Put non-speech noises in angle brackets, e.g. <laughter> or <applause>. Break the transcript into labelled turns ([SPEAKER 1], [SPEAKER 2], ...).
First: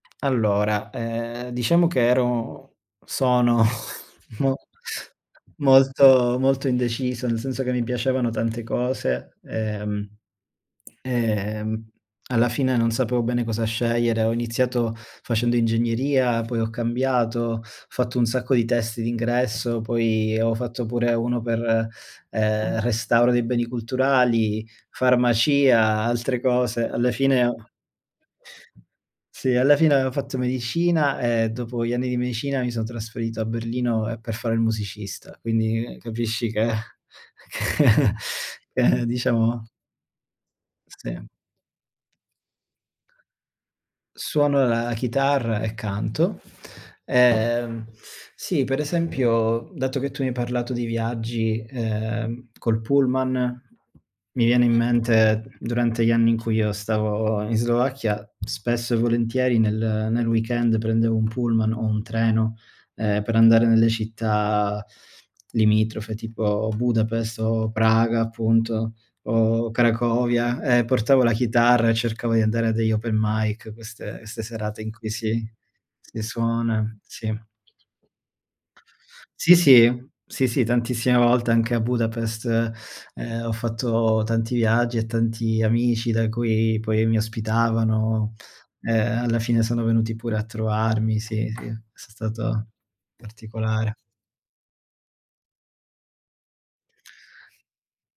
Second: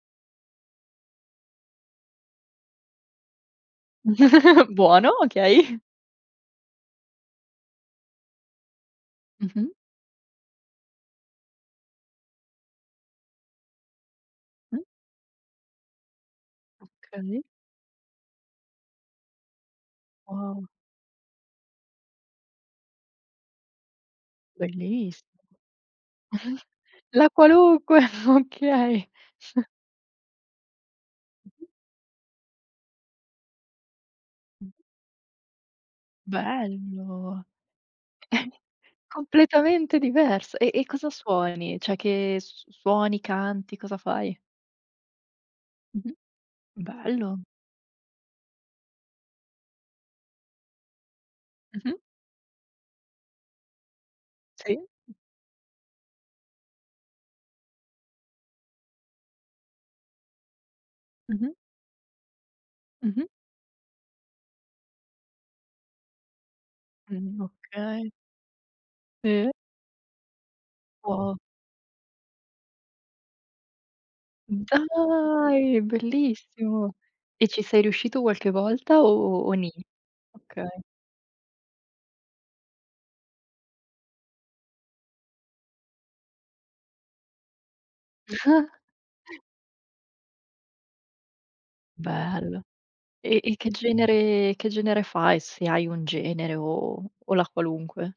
[SPEAKER 1] Allora ehm, diciamo che ero sono <chuckles> mo
[SPEAKER 2] <giggles> Buono, okay.
[SPEAKER 1] molto, molto indeciso, nel senso che mi piacevano tante cose,
[SPEAKER 2] Mh-mh.
[SPEAKER 1] ehm ehm, alla fine non sapevo bene cosa scegliere. Ho
[SPEAKER 2] Mh.
[SPEAKER 1] iniziato facendo ingegneria, poi ho cambiato,
[SPEAKER 2] Okay.
[SPEAKER 1] ho fatto un sacco di test d'ingresso, poi, ho
[SPEAKER 2] Wow.
[SPEAKER 1] fatto pure uno per ehm, restauro dei beni culturali,
[SPEAKER 2] Bellissimo.
[SPEAKER 1] farmacia, altre cose.
[SPEAKER 2] <chuckles>
[SPEAKER 1] Alla
[SPEAKER 2] La
[SPEAKER 1] fine ho
[SPEAKER 2] qualunque, <chuckles> okay.
[SPEAKER 1] Sì,
[SPEAKER 2] <snorts>
[SPEAKER 1] alla fine avevo fatto medicina e
[SPEAKER 2] Mh-mh.
[SPEAKER 1] dopo gli anni di medicina mi sono trasferito a Berlino ehm, per fare il
[SPEAKER 2] Mh-mh.
[SPEAKER 1] musicista. Quindi capisci che
[SPEAKER 2] Bello,
[SPEAKER 1] che <chuckles>
[SPEAKER 2] <chuckles>
[SPEAKER 1] che diciamo
[SPEAKER 2] completamente diverso. E e cosa
[SPEAKER 1] Sì.
[SPEAKER 2] suoni? Cioè che s s suoni, canti, cosa fai?
[SPEAKER 1] Suono la chitarra e
[SPEAKER 2] Mh-mh.
[SPEAKER 1] canto.
[SPEAKER 2] Bello.
[SPEAKER 1] Ehm sì, per esempio, dato che tu mi hai parlato di viaggi,
[SPEAKER 2] Mh-mh.
[SPEAKER 1] ehm, col pullman, mi viene
[SPEAKER 2] Sì.
[SPEAKER 1] in
[SPEAKER 2] Mh.
[SPEAKER 1] mente durante gli anni in cui io stavo in Slovacchia spesso e volentieri nel nel weekend prendevo un
[SPEAKER 2] Mh-mh.
[SPEAKER 1] pullman o un treno ehm,
[SPEAKER 2] Mh-mh.
[SPEAKER 1] per andare nelle città limitrofe tipo Budapest
[SPEAKER 2] Mhmm,
[SPEAKER 1] o
[SPEAKER 2] okay.
[SPEAKER 1] Praga appunto
[SPEAKER 2] Sì.
[SPEAKER 1] o Cracovia e portavo la
[SPEAKER 2] Può
[SPEAKER 1] chitarra e cercavo di andare a degli Open Mic, queste queste serate in cui si
[SPEAKER 2] Dai,
[SPEAKER 1] si
[SPEAKER 2] bellissimo.
[SPEAKER 1] suona, sì.
[SPEAKER 2] E ci sei riuscito qualche volta o
[SPEAKER 1] Sì,
[SPEAKER 2] ni?
[SPEAKER 1] sì. Sì, sì
[SPEAKER 2] Okay.
[SPEAKER 1] tantissime volte anche a Budapest ehm, ho fatto tanti viaggi e tanti amici da cui poi mi ospitavano,
[SPEAKER 2] <chuckles>
[SPEAKER 1] ehm, alla fine sono venuti pure a trovarmi. Sì, sì, è
[SPEAKER 2] Bello.
[SPEAKER 1] stato
[SPEAKER 2] E e che
[SPEAKER 1] particolare.
[SPEAKER 2] genere che genere fai se hai un genere o o la qualunque?